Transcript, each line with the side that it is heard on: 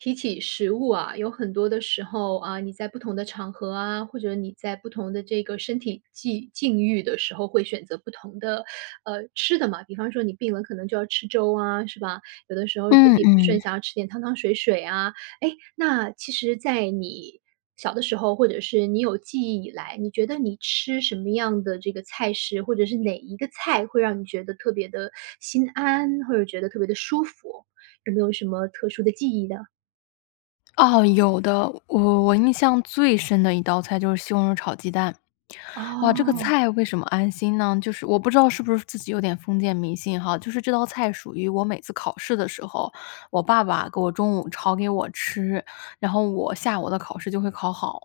right: 提起食物啊，有很多的时候，啊，你在不同的场合啊，或者你在不同的这个身体际境遇的时候会选择不同的，呃，吃的嘛。比方说你病了，可能就要吃粥啊，是吧？有的时候身
left: 嗯
right: 体不
left: 嗯。
right: 顺，想要吃点汤汤水水啊。诶，那其实在你，小的时候，或者是你有记忆以来，你觉得你吃什么样的这个菜式，或者是哪一个菜会让你觉得特别地心安，或者觉得特别地舒服，有没有什么特殊的记忆呢？
left: 哦，有的。我我印象最深的一道菜就是西红柿炒鸡蛋。哇，这个
right: 哦。
left: 菜为什么安心呢？就是我不知道是不是自己有点封建迷信哈，就是这道菜属于我每次考试的时候，我爸爸给我中午炒给我吃，然后我下午的考试就会考好。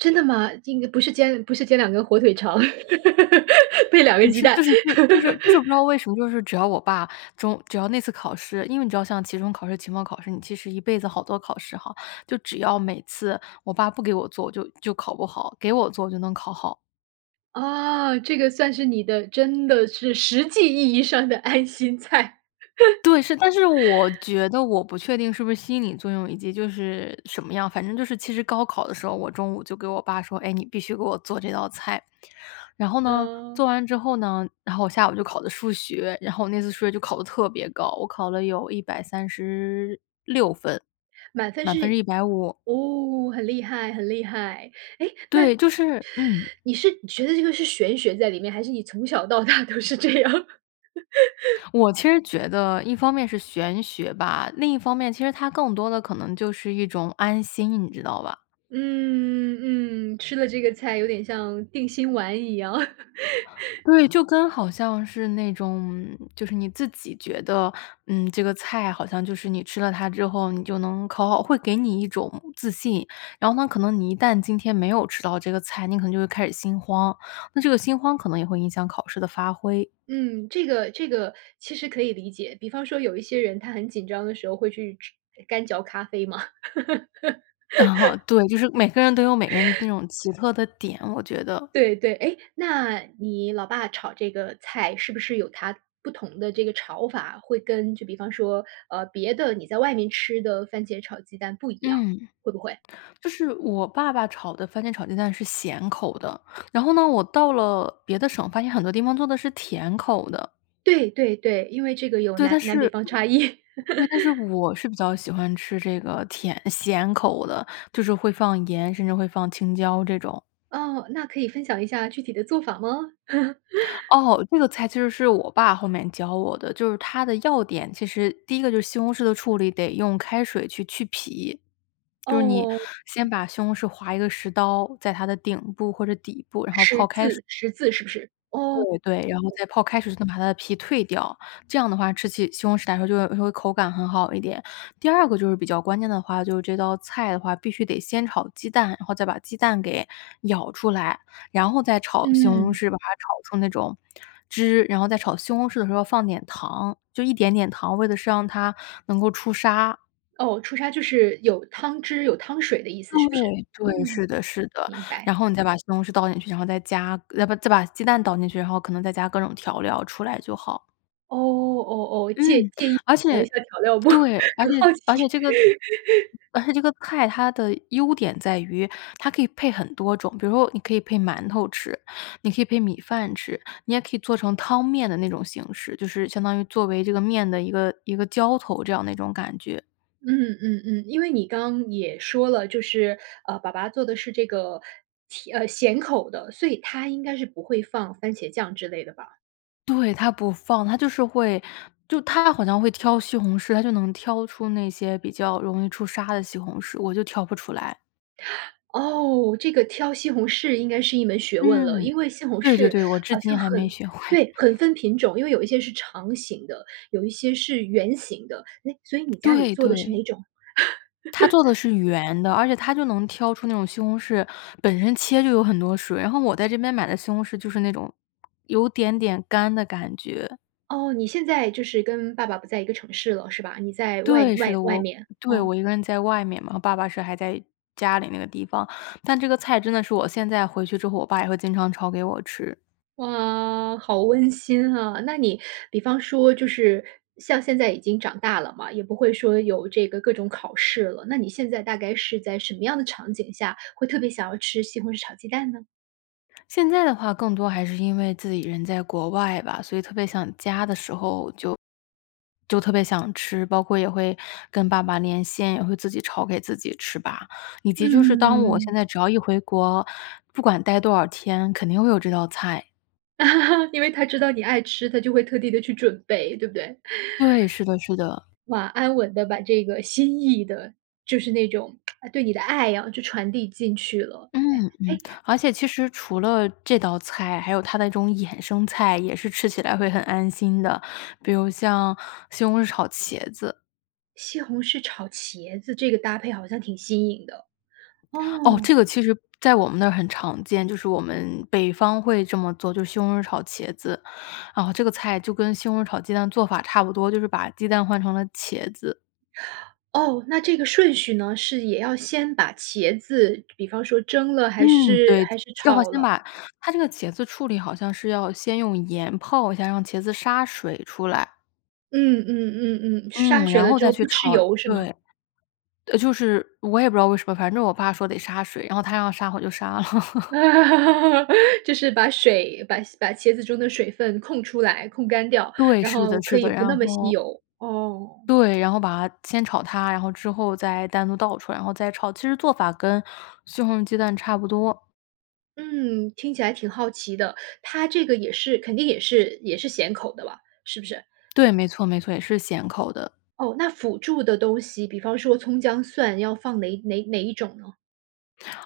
right: 真的吗？这应该不是煎不是煎两个火腿肠，配两个
left: 你
right: 鸡
left: 是
right: 蛋。
left: 就 是就是就是不知道为什么，就是只要我爸，中只要那次考试因为你知道像期中考试、期末考试，你其实一辈子好多考试哈，就只要每次我爸不给我做，我就就考不好，给我做我就能考好。
right: 啊，这个算是你的真的是实际意义上的爱心菜。
left: 对，是，但是我 觉得我不确定是不是心理作用，以及就是什么样，反正就是其实高考的时候，我中午就给我爸说：“哎，你必须给我做这道菜。”然后呢，
right: 哦。
left: 做完之后呢然后我下午就考的数学，然后我那次数学就考得特别高，我考了有136分，
right: 满分
left: 满分是
right: 是？
left: 150。
right: 哦，很厉害很厉害。诶，那
left: 对，就是嗯。
right: 你是觉得这个是玄学在里面？还是你从小到大都是这样的？
left: 我其实觉得一方面是玄学吧，另一方面其实它更多的可能就是一种安心，你知道吧？
right: 嗯，嗯，吃了这个菜有点像定心丸一样。
left: 对，就跟好像是那种嗯，就是你自己觉得，嗯，这个菜好像就是你吃了它之后你就能考好，会给你一种自信，然后呢，可能你一旦今天没有吃到这个菜，你可能就会开始心慌，那这个心慌可能也会影响考试的发挥。
right: 嗯，这个这个其实可以理解，比方说有一些人他很紧张的时候会去去干嚼咖啡嘛。
left: 嗯哼，对。就是每个人都有每个人那 种奇特的点，我觉得。
right: 对，对，诶，那你老爸炒这个菜是不是有他不同的这个炒法？会跟就比方说，呃，别的，你在外面吃的番茄炒鸡蛋不一样，
left: 嗯，
right: 会不会？
left: 就是我爸爸炒的番茄炒鸡蛋是咸口的。然后呢，我到了别的省，发现很多地方做的是甜口的。
right: 对，对，对，因为这个有
left: 对，但
right: 南南
left: 是
right: 北方差异。
left: 对，但是 我是比较喜欢吃这个甜咸口的，就是会放盐，甚至会放青椒这种。
right: 哦，那可以分享一下具体的做法吗？
left: 哦，这个菜其实是我爸后面教我的，就是它的要点其实第一个就是西红柿的处理，得用开水去去皮，就是你
right: 哦。
left: 先把西红柿划一个“十”刀，在它的顶部或者底部，然后
right: “十”
left: 泡开水。
right: 字“十”字是不是？哦。
left: 对，对，然后
right: 哦。
left: 再泡开水，再把它的皮蜕掉，这样的话吃起西红柿来说就会就会口感很好一点。第二个就是比较关键的话，就是这道菜的话，必须得先炒鸡蛋，然后再把鸡蛋给舀出来，然后再炒西红
right: 嗯。
left: 柿，把它炒出那种汁，然后再炒西红柿的时候放点糖，就一点点糖，为的是让它能够出沙。
right: 哦，出沙就是有汤汁、有汤水的意思，是不是？
left: 对，对，
right: 嗯，
left: 是的是的。
right: 明白。
left: 然后你再把西红柿倒进去，然后再加再把再把鸡蛋倒进去，然后可能再加各种调料出来就好。
right: 哦，哦哦，介
left: 嗯，
right: 介意
left: 而
right: 分享一
left: 且
right: 下调料不？很
left: 对。而且
right: 好奇。
left: 而且这个 而且这个菜，它的优点在于它可以配很多种。比如说你可以配馒头吃，你可以配米饭吃，你也可以做成汤面的那种形式。就是相当于作为这个面的一个一个浇头这样的一种感觉。
right: 嗯，嗯嗯。因为你刚也说了，就是，呃，爸爸做的是这个甜呃，咸口的，所以他应该是不会放番茄酱之类的吧。
left: 对，他不放。他就是会就他好像会挑西红柿。他就能挑出那些比较容易出沙的西红柿，我就挑不出来。
right: 哦，这个挑西红柿应该是一门学问了。
left: 嗯，
right: 因为西红
left: 对对
right: 柿
left: 对，我至
right: 好像
left: 今还没
right: 很
left: 学会。
right: 对，很分品种。因为有一些是长形的，有一些是圆形的，诶，所以你家里
left: 对，
right: 做的是
left: 对。
right: 哪种？
left: 他做的 是圆的，而且他就能挑出那种西红柿本身切就有很多水，然后我在这边买的西红柿就是那种有点点干的感觉。
right: 哦，你现在就是跟爸爸不在一个城市了是吧？你在外
left: 对，是
right: 外
left: 的，
right: 外
left: 我
right: 面。
left: 对，
right: 哦。
left: 我一个人在外面嘛，爸爸是还在家里那个地方。但这个菜真的是我现在回去之后，我爸也会经常炒给我吃。
right: 哇，好温馨啊。那你比方说就是像现在已经长大了嘛，也不会说有这个各种考试了，那你现在大概是在什么样的场景下会特别想要吃西红柿炒鸡蛋呢？
left: 现在的话更多还是因为自己人在国外吧，所以特别想家的时候就就特别想吃。包括也会跟爸爸连线，也会自己炒给自己吃吧，以
right: 嗯
left: 及就是当我
right: 嗯嗯。
left: 现在只要一回国，不管待多少天，肯定会有这道菜。
right: 因为他知道你爱吃，他就会特地地去准备，对不对？
left: 对，是的是 的。
right: 哇，安稳的把这个心意的就是那种 对你的爱啊，就传递进去了，
left: 嗯，嗯，
right: 诶，诶
left: 而且其实除了这道菜，还有它的这种衍生菜也是吃起来会很安心的，比如像西红柿炒茄子。
right: 西红柿炒茄子这个搭配好像挺新颖的。
left: 哦，
right: 哦。
left: 这个其实在我们那儿很常见，就是我们北方会这么做，就是西红柿炒茄子。然后这个菜就跟西红柿炒鸡蛋做法差不多，就是把鸡蛋换成了茄子。
right: 哦，那这个顺序呢？是也要先把茄子比方说蒸了还
left: 嗯，
right: 是
left: 对，
right: 还是
left: 最好
right: 炒
left: 先
right: 了？
left: 把它这个茄子处理，好像是要先用盐泡一下，让茄子杀水出来。
right: 嗯嗯嗯嗯，杀
left: 嗯，
right: 水
left: 然
right: 了
left: 后
right: 之
left: 再
right: 后
left: 去
right: 不
left: 炒。
right: 吃油是吗？
left: 对，就是我也不知道为什么，反正我爸说得杀水，然后他要杀我就杀了。
right: 就是把水把把茄子中的水分控出来，控干掉，
left: 对，
right: 然
left: 是的
right: 后可
left: 是
right: 以
left: 的。
right: 不
left: 然
right: 那么吸
left: 后
right: 油。哦。
left: 对，然后把先炒它，然后之后再单独倒出来，然后再炒，其实做法跟西红柿鸡蛋差不多。
right: 嗯，听起来挺好奇的。他这个也是肯定也是也是咸口的吧，是不是？
left: 对，没错没错，也是咸口的。
right: 哦，那辅助的东西，比方说葱、姜、蒜，要放哪哪哪一种呢？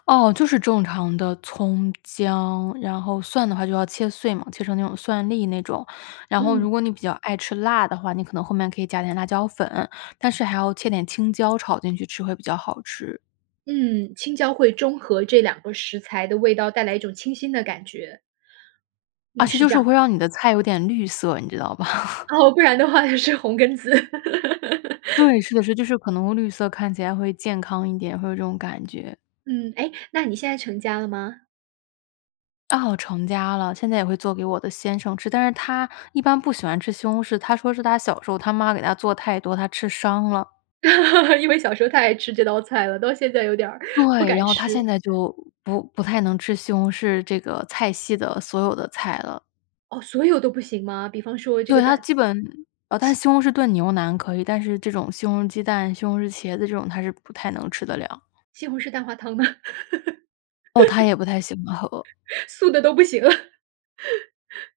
left: 哦，就是正常的葱、姜，然后蒜的话就要切碎嘛，切成那种蒜粒那种。然后如
right: 嗯。
left: 果你比较爱吃辣的话，你可能后面可以加点辣椒粉，但是还要切点青椒炒进去吃，会比较好吃。
right: 嗯，青椒会中和这两个食材的味道，带来一种清新的感觉。
left: 而
right: 嗯，
left: 且
right: 是
left: 就
right: 这
left: 是
right: 样。
left: 会让你的菜有点绿色，你知道吧？
right: 哦，不然的话也是红根子。
left: 对，是的，是，就是可能绿色看起来会健康一点，会有这种感觉。
right: 嗯，诶，那你现在成家了吗？
left: 哦，成家了，现在也会做给我的先生吃。但是他一般不喜欢吃西红柿，他说是他小时候他妈给他做太多，他吃伤了。
right: 因为小时候太爱吃这道菜了，到现在有点儿不
left: 对，然
right: 敢
left: 后他现
right: 吃。
left: 在就，不不太能吃西红柿这个菜系的所有的菜了。
right: 哦，所有都不行吗？比方说这
left: 对，
right: 个
left: 他
right: 蛋
left: 基本呃，但是
right: 西
left: 西红柿炖牛腩可以，但是这种西红柿鸡蛋，西红柿茄子这种，他是不太能吃得了。
right: 西红柿蛋花汤呢？
left: 哦，他也不太喜欢喝。
right: 素的都不行了。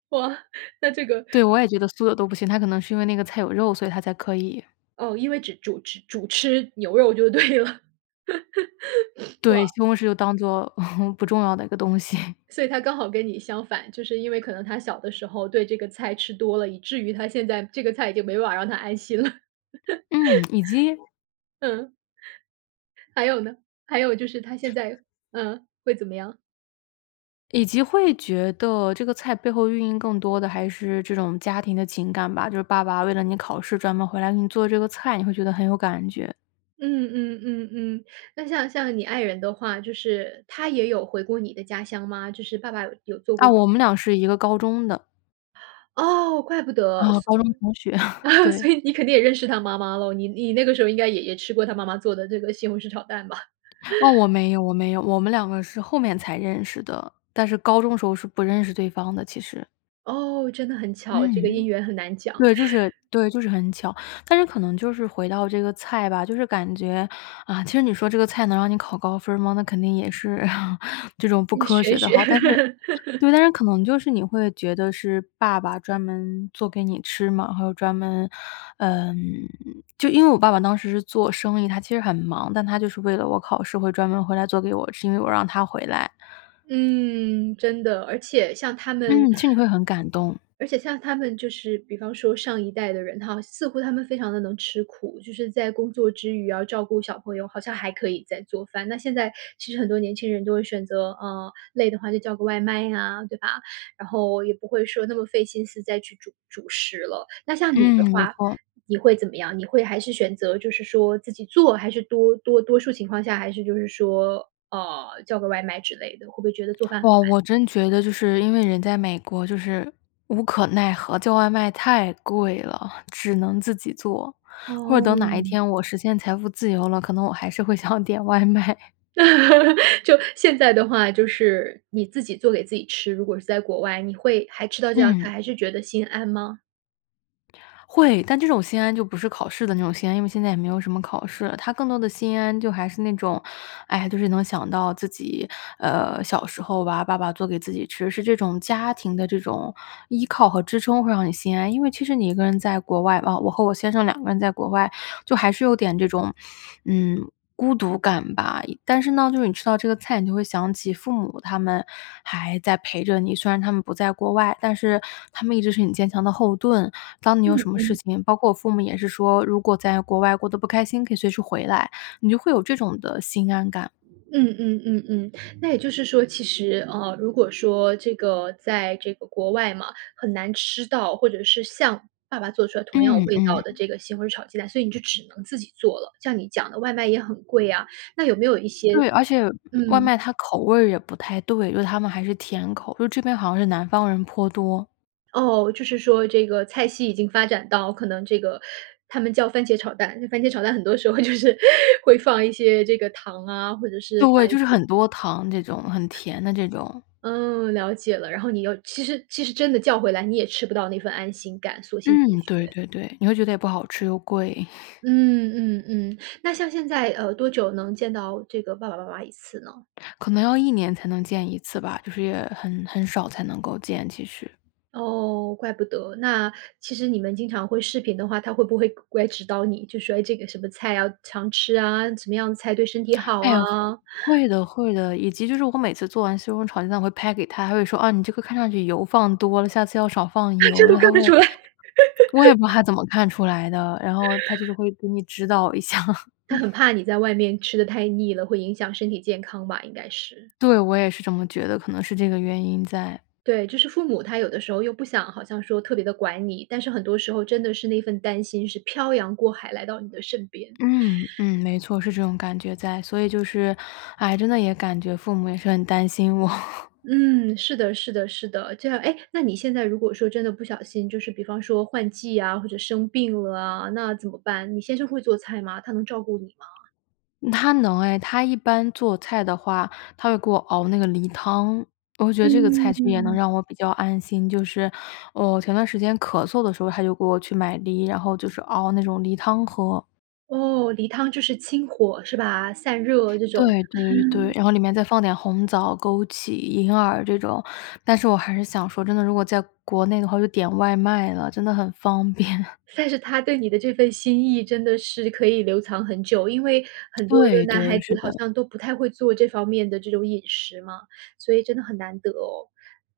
right: 哇，那这个
left: 对，我也觉得素的都不行。他可能是因为那个菜有肉，所以他才可以。
right: 哦，因为只主吃主吃牛肉就对了。哇。
left: 对，西红柿就当做 不重要的一个东西。
right: 所以他刚好跟你相反，就是因为可能他小的时候对这个菜吃多了，以至于他现在这个菜已经没办法让他安心了。
left: 嗯，以及
right: 嗯。还有呢，还有就是他现在呃，会怎么样？
left: 以及会觉得这个菜背后寓意更多的还是这种家庭的情感吧。就是爸爸为了你考试，专门回来给你做这个菜，你会觉得很有感觉。
right: 嗯，嗯，嗯，嗯，那像像你爱人的话，就是他也有回过你的家乡吗？就是爸爸有有做
left: 啊，
right: 过
left: 我们俩是一个高中的。
right: 哦，怪不得，
left: 啊，
right: 所
left: 高中同学，对。
right: 所以你肯定也认识他妈妈喽，你你那个时候应该也也吃过他妈妈做的这个西红柿炒蛋吧。
left: 哦，我 没有，我没有。我们两个是后面才认识的，但是高中时候是不认识对方的其实。
right: 哦，真的很巧，这个
left: 嗯，
right: 姻缘很难讲。
left: 对，就是对，就是很巧。但是可能就是回到这个菜吧，就是感觉，啊，其实你说这个菜能让你考高分儿吗？那肯定也是 这种不
right: 你
left: 科学
right: 学
left: 的
right: 学。
left: 哈，但是 对，但是可能就是你会觉得是爸爸专门做给你吃嘛，还有专门呃，就因为我爸爸当时是做生意，他其实很忙，但他就是为了我考试会专门回来做给我吃，因为我让他回来。
right: 嗯，真的，而且像他们
left: 嗯，心里会很感动。
right: 而且像他们就是比方说上一代的人哈，似乎他们非常地能吃苦，就是在工作之余要照顾小朋友，好像还可以再做饭。那现在其实很多年轻人都会选择呃，累的话就叫个外卖呀，对吧？然后也不会说那么费心思再去煮主食了。那像你的
left: 嗯，没
right: 话，
left: 错。
right: 你会怎么样？你会还是选择就是说自己做还是多多多数情况下还是就是说，呃，叫个外卖之类的，会不会觉得做饭很
left: 哇，
right: 慢。
left: 我真觉得，就是因为人在美国，就是无可奈何，叫外卖太贵了，只能自己做。或者等哪一
right: 哦。
left: 天我实现财富自由了，可能我还是会想点外卖。
right: 就现在的话，就是你自己做给自己吃，如果是在国外，你会还吃到这道
left: 嗯。
right: 菜，还是觉得心安吗？
left: 会，但这种心安就不是考试的那种心安，因为现在也没有什么考试了，它更多的心安就还是那种哎呀，就是能想到自己，呃，小时候吧，爸爸做给自己吃，是这种家庭的这种依靠和支撑会让你心安。因为其实你一个人在国外啊，我和我先生两个人在国外就还是有点这种，嗯，孤独感吧，但是呢，就是你吃到这个菜，你就会想起父母他们还在陪着你，虽然他们不在国外，但是他们一直是你坚强的后盾。当你有
right: 嗯，
left: 什么事
right: 嗯。
left: 情包括我父母也是说，如果在国外过得不开心，可以随时回来，你就会有这种的心安感。
right: 嗯嗯嗯嗯，那也就是说，其实，呃，如果说这个在这个国外嘛，很难吃到，或者是像爸爸做出来同样
left: 嗯，
right: 味
left: 嗯。
right: 道的这个西红柿炒鸡蛋，所以你就只能自己做了，像你讲的外卖也很贵啊，那有没有一些
left: 对，而且外
right: 嗯。
left: 卖它口味儿也不太对，因为它们还是甜口，就这边好像是南方人颇多。
right: 哦，就是说这个菜系已经发展到可能这个他们叫番茄炒蛋番茄炒蛋很多时候就是 会放一些这个糖啊，或者是
left: 对，
right: 放一
left: 就是
right: 些
left: 很多糖这种，很甜的这种。
right: 嗯，了解了，然后你又其实其实真的叫回来，你也吃不到那份安心感，索性自己
left: 嗯，
right: 学。
left: 对对对，你会觉得也不好吃，又贵。
right: 嗯，嗯，嗯，那像现在，呃，多久能见到这个爸爸妈妈一次呢？
left: 可能要1年才能见1次吧，就是也很很少才能够，其实。
right: 哦，怪不得，那其实你们经常会视频的话，他会不会过来指导你，就说：“诶，这个什么菜啊，常吃啊。什么样的菜对身体好
left: 哎，会
right: 啊。“
left: 会的会的，以及就是我每次做完西红柿炒鸡蛋会拍给他，他会说：“啊，你这个看上去油放多了，下次要少放
right: 这
left: 油。”因
right: 都
left: 为
right: 看
left: 他会
right: 得出来。
left: 我也不知道他怎么看出来的，然后他就是会给你指导一下。嗯。
right: 他很怕你在外面吃得太腻了会影响身体健康吧，应该是。
left: 对，我也是这么觉得，可能是这个原因在。
right: 对，就是父母，他有的时候又不想好像说特别地管你，但是很多时候真的是那份担心是飘洋过海来到你的身边。
left: 嗯，嗯，没错，是这种感觉在，所以就是哎，真的也感觉父母也是很担心我。
right: 嗯，是的，是的，是的，这样诶，那你现在如果说真的不小心就是比方说换季啊或者生病了，那怎么办？你先生会做菜吗？他能照顾你吗？
left: 他能哎，他一般做菜的话，他会给我熬那个梨汤，我觉得这个菜
right: 嗯，
left: 其实也能
right: 嗯。
left: 让我比较安心，就是我前段时间咳嗽的时候他就给我去买梨，然后就是熬那种梨汤喝。
right: 哦，梨汤就是清火是吧？散热这种。
left: 对，对，对，然后里面再放点红枣、枸杞、银耳这种。但是我还是想说真的，如果在国内的话，我就点外卖了，真的很方便。
right: 算是他对你的这份心意真的是可以留藏很久，因为很多的
left: 对，
right: 男孩
left: 对，是
right: 子好
left: 的。
right: 像都不太会做这方面的这种饮食嘛，所以真的很难得哦。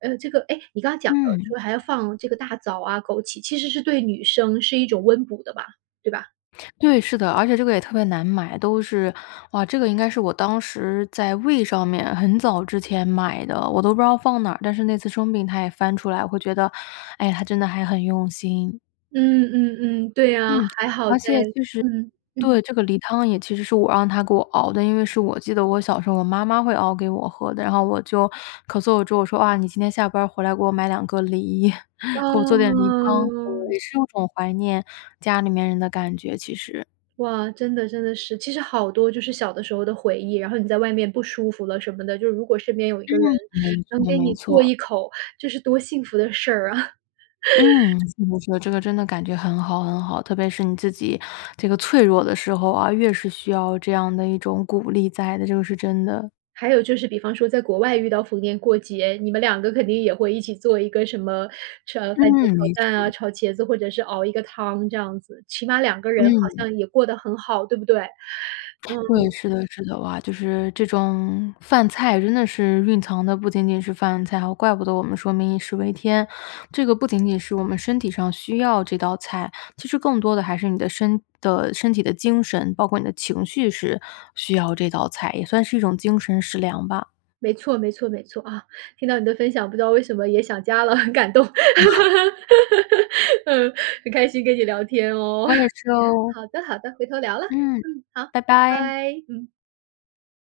right: 呃，这个诶，你刚讲的
left: 嗯。
right: 说还要放这个大枣啊、枸杞，其实是对女生是一种温补的吧，对吧？
left: 对，是的。而且这个也特别难买，都是哇，这个应该是我当时在 weee! 上面，很早之前买的，我都不知道放哪儿，但是那次生病他也翻出来，我会觉得，哎，他真的还很用心。
right: 嗯，嗯嗯，对呀，
left: 嗯，
right: 还好
left: 而
right: 在
left: 且就是
right: 嗯，嗯。
left: 对，这个梨汤也其实是我让他给我熬的。因为是我记得我小时候我妈妈会熬给我喝的，然后我就咳嗽之后，我说：“哇，你今天下班儿回来给我买两个梨，
right: 哇
left: 给我做点梨汤。”
right: 哦。
left: 也是有一种怀念家里面人的感觉，其实。
right: 哇，真的真的是。其实好多就是小的时候的回忆，然后你在外面不舒服了什么的，就是如果身边有一
left: 嗯，
right: 个人
left: 没
right: 能
left: 错
right: 给
left: 没
right: 你做
left: 错。
right: 一口，这是多幸福的事儿啊。
left: 嗯，这个真的感觉很好很好。特别是你自己这个脆弱的时候啊，越是需要这样的一种鼓励在的，这个是真的。
right: 还有就是比方说在国外遇到逢年过节，你们两个肯定也会一起做一个什么炒番茄
left: 嗯，没
right: 炒蛋啊，
left: 错。
right: 炒茄子或者是熬一个汤这样子。起码两个人好
left: 嗯。
right: 像也过得很好，对不对？
left: 对，
right: 嗯。
left: 是的是的，哇，就是这种饭菜真的是蕴藏的不仅仅是饭菜，还有怪不得我们说“民以食为天”。这个不仅仅是我们身体上需要这道菜，其实更多的还是你的身的身体的精神，包括你的情绪是需要这道菜，也算是一种精神食粮吧。
right: 没错，没错，没错，啊，听到你的分享，不知道为什么也想家了，很感动。嗯，很开心跟你聊天哦。
left: 我也 是哦。
right: 好的，好的，回头聊了，
left: 嗯，
right: 嗯，好，
left: 拜拜。
right: 拜，嗯。